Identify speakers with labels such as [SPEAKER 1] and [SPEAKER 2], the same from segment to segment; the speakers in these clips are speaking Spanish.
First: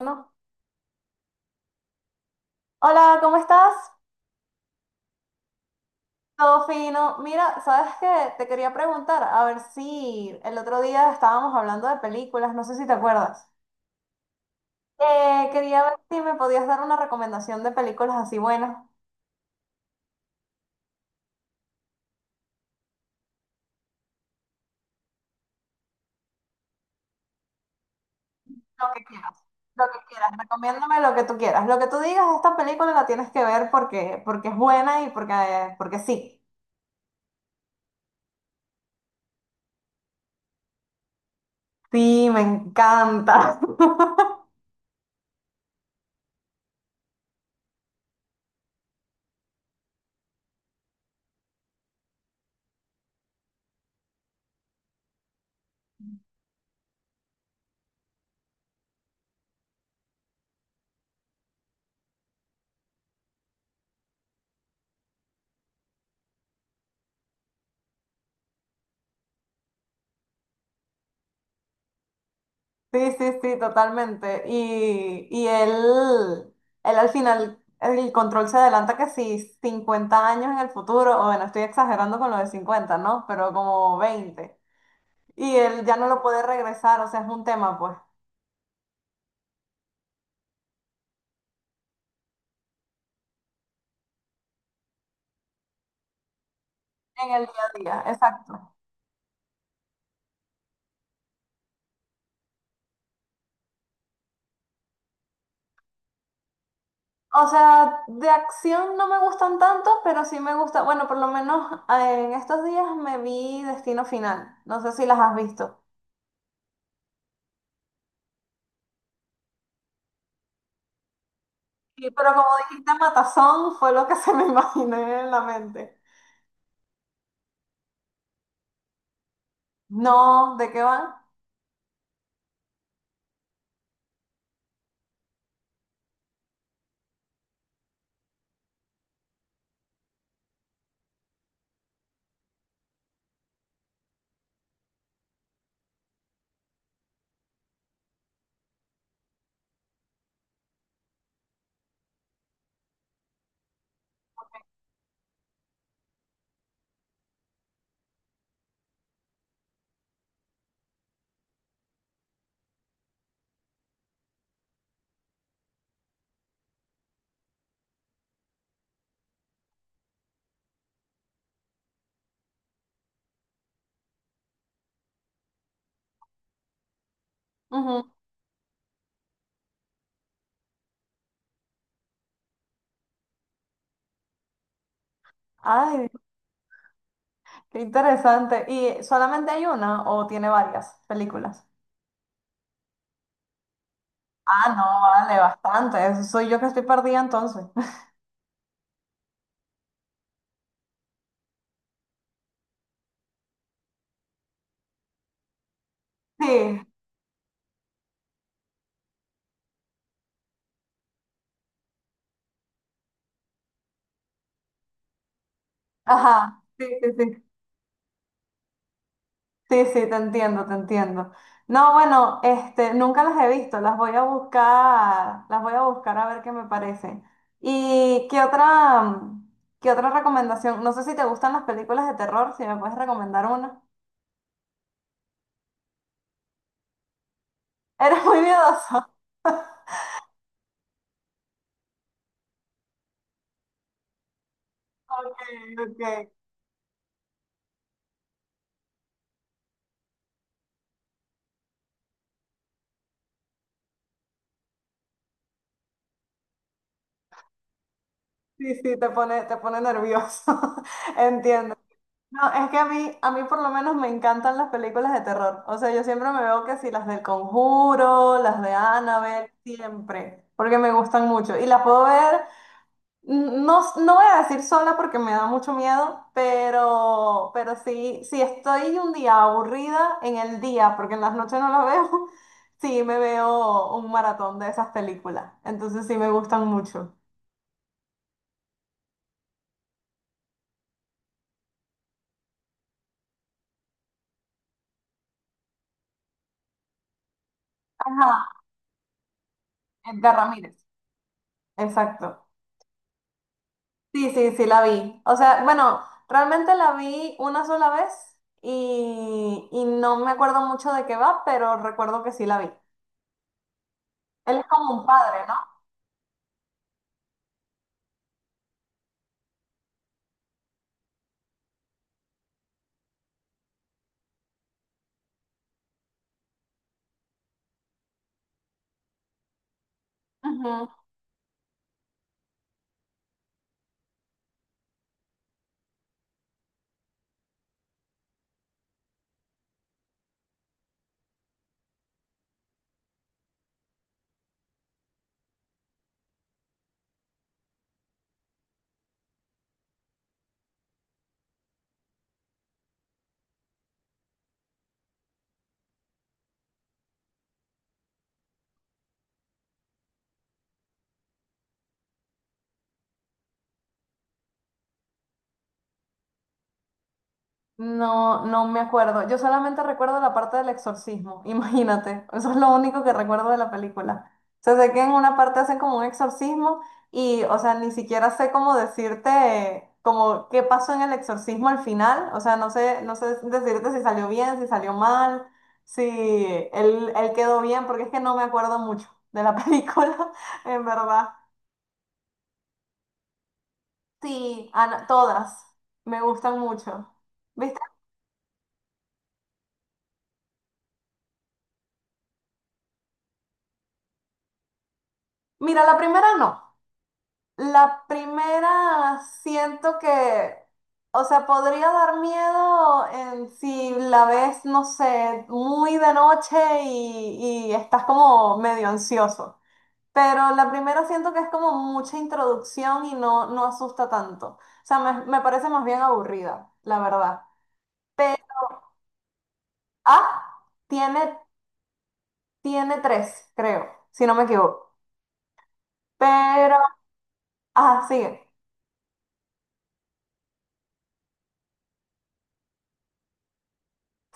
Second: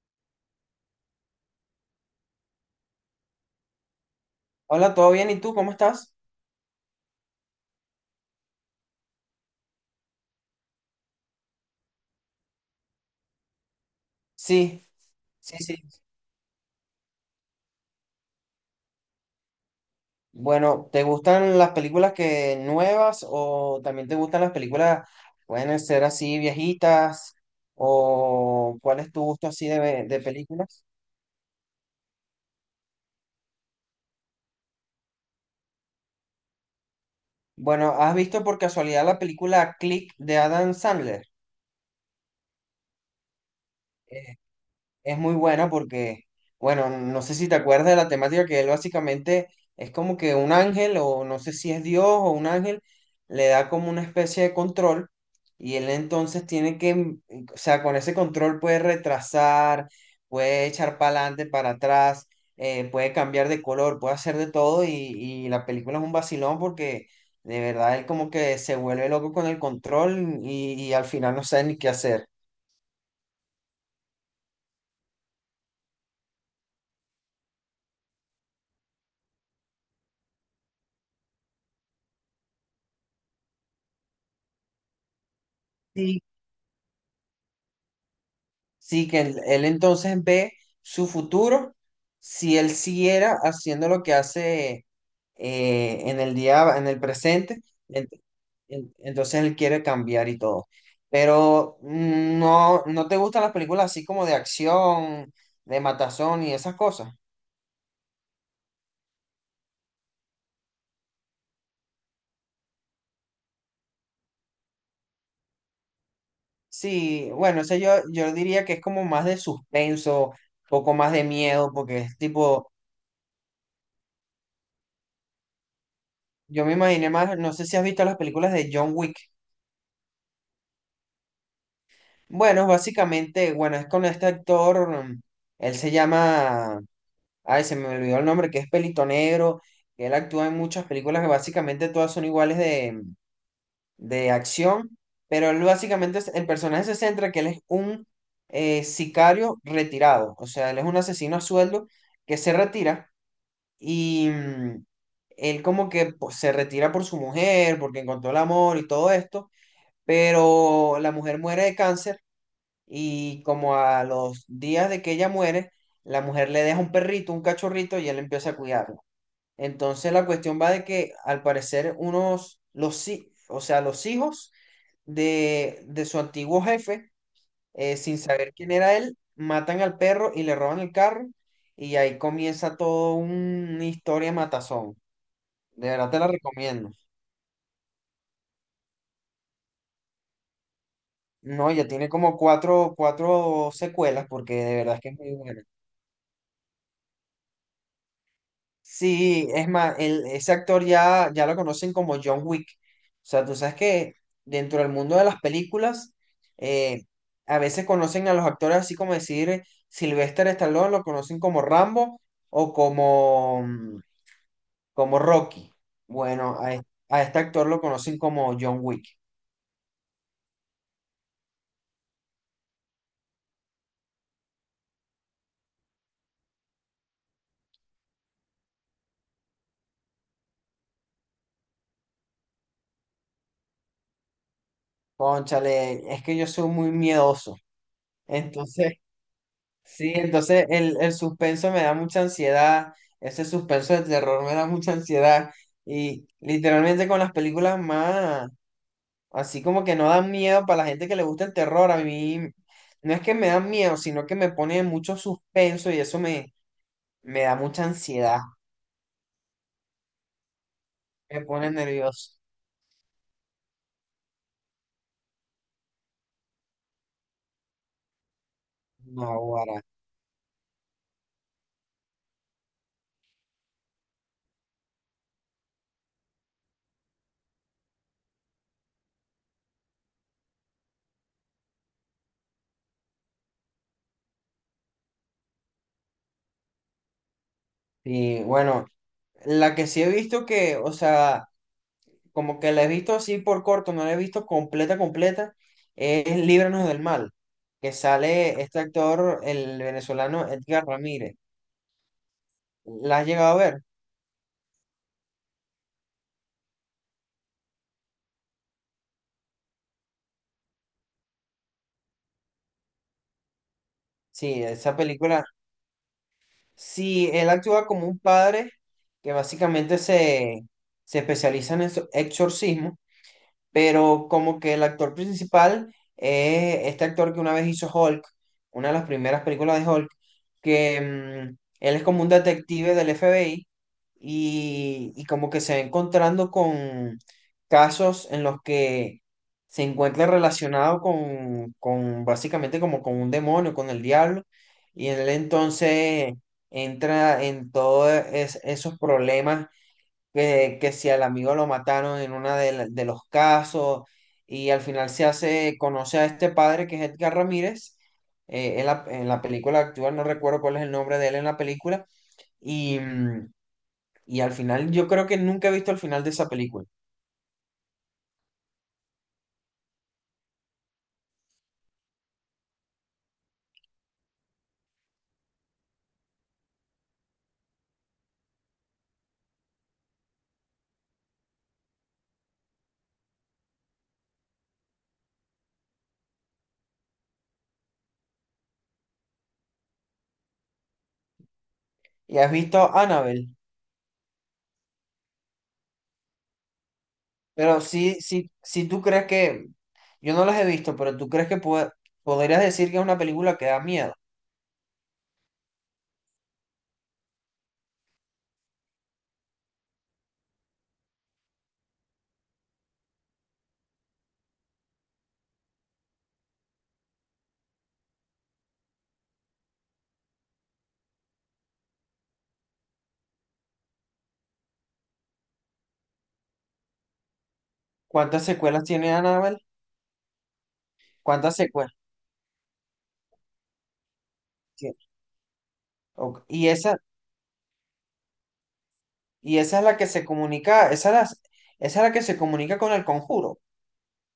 [SPEAKER 1] No. Hola, ¿cómo estás?
[SPEAKER 2] Hola, ¿todo bien? ¿Y tú cómo estás?
[SPEAKER 1] Todo fino. Mira, sabes que te quería preguntar, a ver si el otro día estábamos hablando de películas, no sé si te acuerdas.
[SPEAKER 2] Sí, sí.
[SPEAKER 1] Quería ver si me podías dar una recomendación de películas así buenas.
[SPEAKER 2] Bueno, ¿te gustan las películas que nuevas o también te gustan las películas, pueden ser así viejitas o
[SPEAKER 1] Lo
[SPEAKER 2] cuál
[SPEAKER 1] que
[SPEAKER 2] es tu
[SPEAKER 1] quieras,
[SPEAKER 2] gusto así de,
[SPEAKER 1] lo que
[SPEAKER 2] de
[SPEAKER 1] quieras,
[SPEAKER 2] películas?
[SPEAKER 1] recomiéndame lo que tú quieras. Lo que tú digas, esta película la tienes que ver porque, porque es buena y porque, porque sí.
[SPEAKER 2] Bueno, ¿has visto por casualidad la película Click de Adam Sandler?
[SPEAKER 1] Sí, me encanta.
[SPEAKER 2] Es muy buena porque, bueno, no sé si te acuerdas de la temática que él básicamente es como que un ángel, o no sé si es Dios o un ángel, le da como una especie de control y él entonces tiene que, o sea, con ese control puede retrasar, puede echar para adelante, para atrás, puede cambiar de color, puede hacer de todo y la película es un vacilón porque de verdad él como que se vuelve loco con el control y al final no sabe ni qué hacer.
[SPEAKER 1] Sí, sí, sí, totalmente. Y él, él al final, el control se adelanta que si 50 años en el futuro, o bueno, estoy exagerando con lo de 50, ¿no? Pero como 20. Y él ya no lo puede regresar, o sea, es un tema, pues,
[SPEAKER 2] Sí, que él entonces ve su futuro si él siguiera haciendo lo que hace en el día, en el
[SPEAKER 1] en el
[SPEAKER 2] presente,
[SPEAKER 1] día a día,
[SPEAKER 2] ent-
[SPEAKER 1] exacto.
[SPEAKER 2] entonces él quiere cambiar y todo. Pero no, no te gustan las películas así como de acción, de matazón y esas cosas.
[SPEAKER 1] O sea, de acción no me gustan tanto, pero sí me gusta, bueno, por lo menos en estos días me vi Destino Final, no sé si las has visto.
[SPEAKER 2] Sí, bueno, ese yo diría que es como más de suspenso, poco más de miedo, porque
[SPEAKER 1] Sí,
[SPEAKER 2] es
[SPEAKER 1] pero como
[SPEAKER 2] tipo,
[SPEAKER 1] dijiste, Matazón fue lo que se me imaginé en la mente.
[SPEAKER 2] yo me imaginé más, no sé si has visto las películas de John Wick.
[SPEAKER 1] No, ¿de qué van?
[SPEAKER 2] Bueno, básicamente, bueno, es con este actor, él se llama, ay, se me olvidó el nombre, que es Pelito Negro, que él actúa en muchas películas que básicamente todas son iguales de acción, pero él básicamente, el personaje se centra que él es un sicario retirado, o sea, él es un asesino a sueldo que se retira y él como que pues, se retira por su mujer, porque encontró el amor y todo esto, pero la mujer muere de cáncer y como a los días de que ella muere, la mujer le deja un perrito, un cachorrito, y él empieza a cuidarlo. Entonces la cuestión va de que al parecer unos, los, o sea, los hijos de su antiguo jefe,
[SPEAKER 1] Ujú.
[SPEAKER 2] sin saber quién era él, matan al perro y le roban el carro. Y ahí comienza todo una historia matazón. De
[SPEAKER 1] Ay,
[SPEAKER 2] verdad te la recomiendo.
[SPEAKER 1] qué interesante. ¿Y solamente hay una o tiene varias películas?
[SPEAKER 2] No, ya tiene como cuatro secuelas porque
[SPEAKER 1] Ah,
[SPEAKER 2] de verdad es que es
[SPEAKER 1] no,
[SPEAKER 2] muy
[SPEAKER 1] vale,
[SPEAKER 2] buena.
[SPEAKER 1] bastante. Eso soy yo que estoy perdida entonces.
[SPEAKER 2] Sí, es más, el, ese actor ya, ya lo conocen como John Wick. O sea, tú sabes que dentro del mundo de las películas,
[SPEAKER 1] Sí,
[SPEAKER 2] eh, a veces conocen a los actores así como decir Sylvester Stallone, lo conocen como Rambo o como, como Rocky. Bueno,
[SPEAKER 1] ajá, sí, sí,
[SPEAKER 2] a este
[SPEAKER 1] sí.
[SPEAKER 2] actor lo conocen como John Wick.
[SPEAKER 1] Sí, sí, te entiendo, te entiendo. No, bueno, este, nunca las he visto, las voy a buscar, las voy a buscar a ver qué me parecen. ¿Y qué otra, qué otra recomendación? No sé si te gustan las películas de terror, si me puedes recomendar una.
[SPEAKER 2] Cónchale, es que yo soy muy miedoso.
[SPEAKER 1] Eres muy
[SPEAKER 2] Entonces,
[SPEAKER 1] miedoso.
[SPEAKER 2] sí, entonces el suspenso me da mucha ansiedad, ese suspenso de terror me da mucha
[SPEAKER 1] Ok,
[SPEAKER 2] ansiedad y
[SPEAKER 1] ok.
[SPEAKER 2] literalmente con las películas más, así como que no dan miedo para la gente que le gusta el terror, a mí no es que me dan miedo, sino que me pone mucho suspenso y eso me, me da mucha ansiedad,
[SPEAKER 1] Sí, sí, te pone nervioso.
[SPEAKER 2] me pone
[SPEAKER 1] Entiendo.
[SPEAKER 2] nervioso.
[SPEAKER 1] No, es que a mí por lo menos me encantan las películas de terror. O sea, yo siempre me veo que sí, las del Conjuro, las de
[SPEAKER 2] No,
[SPEAKER 1] Annabelle,
[SPEAKER 2] guara.
[SPEAKER 1] siempre, porque me gustan mucho. Y las puedo ver, no, no voy a decir sola porque me da mucho miedo, pero sí, si estoy un día aburrida en el día, porque en las noches no las veo, sí me veo un maratón de esas películas. Entonces sí me gustan mucho.
[SPEAKER 2] Y bueno, la que sí he visto que, o sea, como que la he visto así por corto, no la he visto completa, completa, es Líbranos del Mal, que
[SPEAKER 1] Ajá,
[SPEAKER 2] sale este actor, el
[SPEAKER 1] de
[SPEAKER 2] venezolano Edgar
[SPEAKER 1] Ramírez.
[SPEAKER 2] Ramírez.
[SPEAKER 1] Exacto.
[SPEAKER 2] ¿La has llegado a ver?
[SPEAKER 1] Sí, sí, sí, la vi. O sea, bueno, realmente la vi una sola vez y no me acuerdo mucho de qué va, pero recuerdo que sí la vi. Él
[SPEAKER 2] Sí,
[SPEAKER 1] es como
[SPEAKER 2] esa
[SPEAKER 1] un
[SPEAKER 2] película.
[SPEAKER 1] padre,
[SPEAKER 2] Sí, él actúa como un padre que básicamente se, se especializa en exorcismo pero como que el actor principal es este actor que una vez hizo Hulk, una de las primeras películas de Hulk,
[SPEAKER 1] ¿no?
[SPEAKER 2] que él es como un detective del FBI y como que se va encontrando con casos en los que se encuentra relacionado con básicamente como con un demonio, con el diablo, y él entonces entra en todos esos problemas que si al amigo lo mataron en uno de, de los casos y al final se hace, conoce a este padre que es Edgar Ramírez, en la película actual, no recuerdo cuál es el nombre de él en la película, y, y al final yo creo que nunca he visto el final de esa película.
[SPEAKER 1] No, no me acuerdo. Yo solamente recuerdo la parte del exorcismo, imagínate. Eso es lo único que recuerdo de la película. O sea, sé que en una parte hacen como un exorcismo y, o sea, ni siquiera sé cómo decirte como qué pasó en el exorcismo al final. O sea, no sé, no sé decirte si salió bien, si salió mal, si él, él quedó bien, porque es que no me acuerdo mucho de la película, en verdad.
[SPEAKER 2] ¿Y has visto Annabelle,
[SPEAKER 1] Sí, Ana, todas me gustan mucho.
[SPEAKER 2] pero
[SPEAKER 1] ¿Viste?
[SPEAKER 2] sí, sí, sí tú crees que, yo no las he visto, pero tú crees que podrías decir que es una película que da miedo?
[SPEAKER 1] Mira, la primera no. La primera siento que, o sea, podría dar miedo en si la ves, no sé, muy de noche y estás como medio ansioso. Pero la primera siento que es como mucha introducción y no, no asusta tanto. O sea, me parece más bien aburrida, la verdad. Pero,
[SPEAKER 2] ¿Cuántas secuelas tiene Annabelle?
[SPEAKER 1] ah, tiene,
[SPEAKER 2] ¿Cuántas secuelas
[SPEAKER 1] tiene tres, creo, si no me equivoco.
[SPEAKER 2] tiene? Ok. Y
[SPEAKER 1] Pero,
[SPEAKER 2] esa
[SPEAKER 1] ah, sigue.
[SPEAKER 2] y esa es la que se comunica, esa es la que se comunica con el conjuro.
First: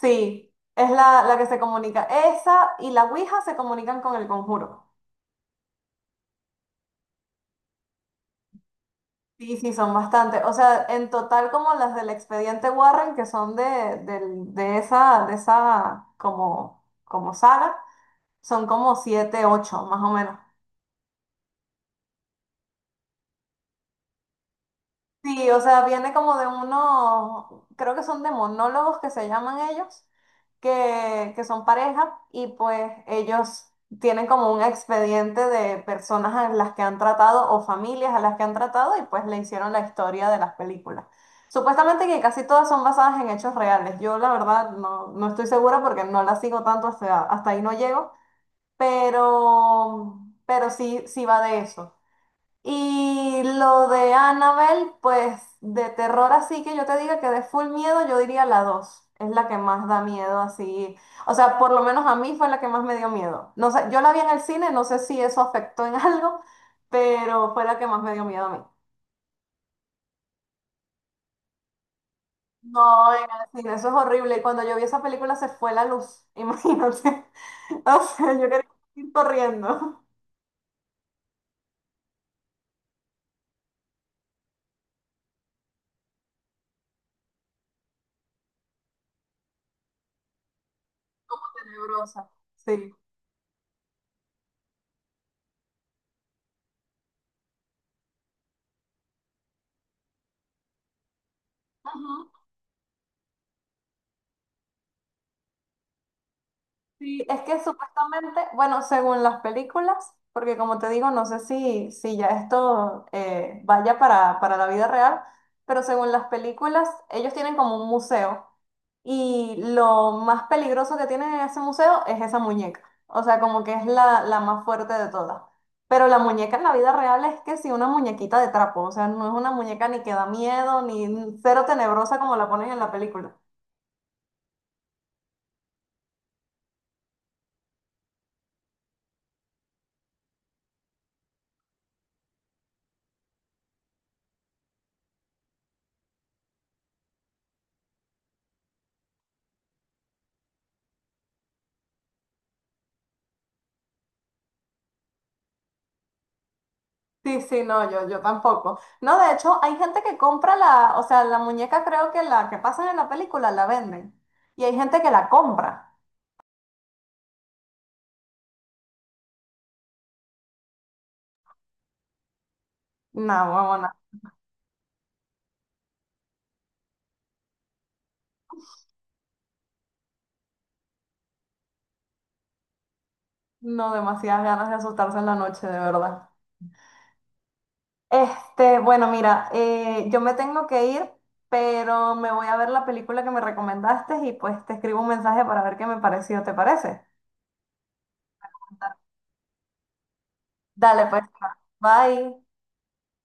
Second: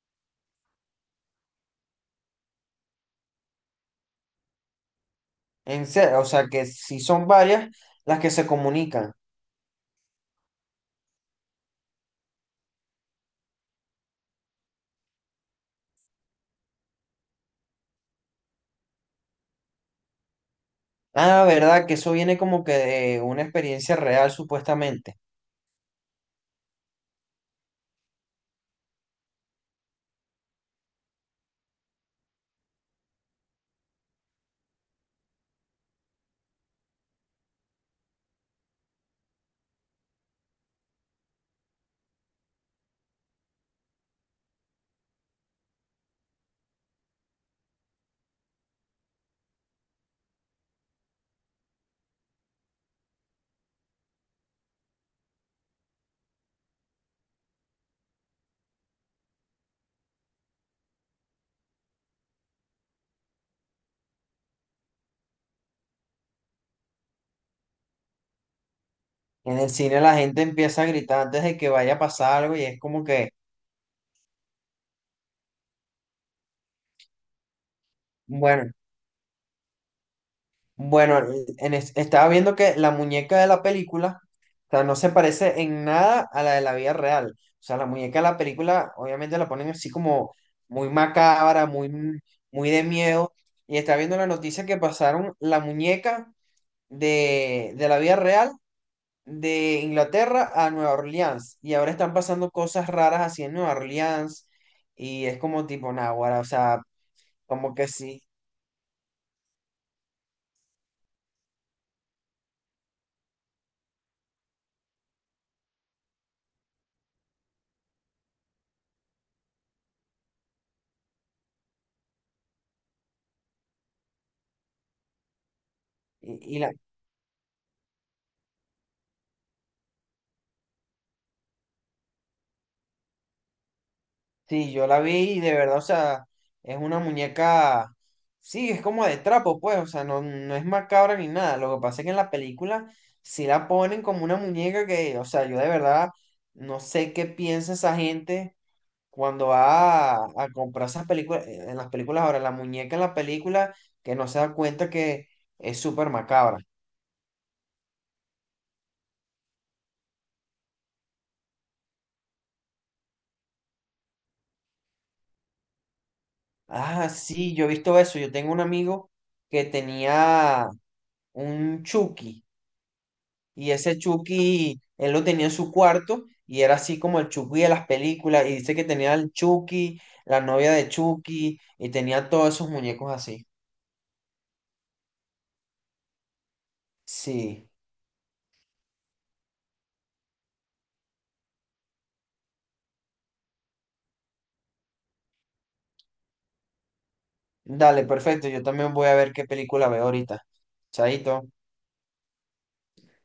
[SPEAKER 1] Sí, es la, la que se comunica. Esa y la Ouija se comunican con el conjuro.
[SPEAKER 2] En serio, o sea que si son varias las que se comunican.
[SPEAKER 1] Sí, sí, son bastante. O sea, en total como las del expediente Warren, que son de, de esa como, como saga, son como siete, ocho, más o menos.
[SPEAKER 2] Ah, verdad, que eso viene como que de una experiencia real, supuestamente.
[SPEAKER 1] Sí, o sea, viene como de unos, creo que son de monólogos que se llaman ellos, que son pareja y pues ellos tienen como un expediente de personas a las que han tratado o familias a las que han tratado y pues le hicieron la historia de las películas. Supuestamente que casi todas son basadas en hechos reales. Yo la verdad no, no estoy segura porque no la sigo tanto, hasta, hasta ahí no llego, pero, pero sí, sí va de eso. Y lo de Annabelle, pues de terror así que yo te diga que de full miedo, yo diría la dos. Es la que más da miedo así. O sea, por lo menos a mí fue la que más me dio miedo. No sé, yo la vi en el cine, no sé si eso afectó en algo, pero fue la que más me dio miedo a mí.
[SPEAKER 2] En el cine la gente empieza a gritar antes de que vaya a pasar algo y es como
[SPEAKER 1] No, en
[SPEAKER 2] que,
[SPEAKER 1] el cine, eso es horrible. Y cuando yo vi esa película se fue la luz, imagínate. O sea, yo quería
[SPEAKER 2] bueno,
[SPEAKER 1] ir corriendo.
[SPEAKER 2] bueno, en estaba viendo que la muñeca de la película, o sea, no se parece en nada a la de la vida real. O sea, la muñeca de la película, obviamente la ponen así como muy macabra, muy,
[SPEAKER 1] Tenebrosa,
[SPEAKER 2] muy de
[SPEAKER 1] sí.
[SPEAKER 2] miedo. Y estaba viendo la noticia que pasaron la muñeca de la vida real de Inglaterra a Nueva Orleans. Y ahora están
[SPEAKER 1] Ujú.
[SPEAKER 2] pasando cosas raras así en Nueva Orleans. Y es como tipo náguara, o sea,
[SPEAKER 1] Sí, es que
[SPEAKER 2] como que sí.
[SPEAKER 1] supuestamente, bueno, según las películas, porque como te digo, no sé si, si ya esto vaya para la vida real, pero según las películas, ellos tienen como un museo y lo más peligroso que tiene ese museo es esa muñeca, o sea, como que es la, la más fuerte de todas. Pero la
[SPEAKER 2] Y,
[SPEAKER 1] muñeca
[SPEAKER 2] y
[SPEAKER 1] en
[SPEAKER 2] la,
[SPEAKER 1] la vida real es que sí, una muñequita de trapo, o sea, no es una muñeca ni que da miedo, ni cero tenebrosa como la ponen en la película.
[SPEAKER 2] sí, yo la vi y de verdad, o sea, es una muñeca, sí, es como de trapo, pues, o sea, no, no es macabra ni nada. Lo que pasa es que en la película sí la ponen como una muñeca que, o sea, yo de verdad no sé qué piensa esa gente cuando va a comprar esas películas, en las películas ahora, la muñeca en la película que no se da cuenta que es súper macabra.
[SPEAKER 1] Sí, sí, no, yo tampoco. No, de hecho, hay gente que compra la, o sea, la muñeca creo que la que pasan en la película la venden. Y hay gente que la compra.
[SPEAKER 2] Ah, sí, yo he visto eso. Yo tengo un amigo que tenía un Chucky.
[SPEAKER 1] No,
[SPEAKER 2] Y
[SPEAKER 1] huevona.
[SPEAKER 2] ese Chucky, él lo tenía en su cuarto y era así como el Chucky de las películas y dice que tenía el Chucky, la novia de Chucky y tenía todos esos muñecos así.
[SPEAKER 1] No, demasiadas ganas de asustarse en la noche, de verdad.
[SPEAKER 2] Sí,
[SPEAKER 1] Este, bueno, mira, yo me tengo que ir, pero me voy a ver la película que me recomendaste y pues te escribo un mensaje para ver qué me pareció, ¿te parece?
[SPEAKER 2] dale, perfecto, yo también voy a ver qué película veo ahorita.
[SPEAKER 1] Dale, pues,
[SPEAKER 2] Chaito.
[SPEAKER 1] bye.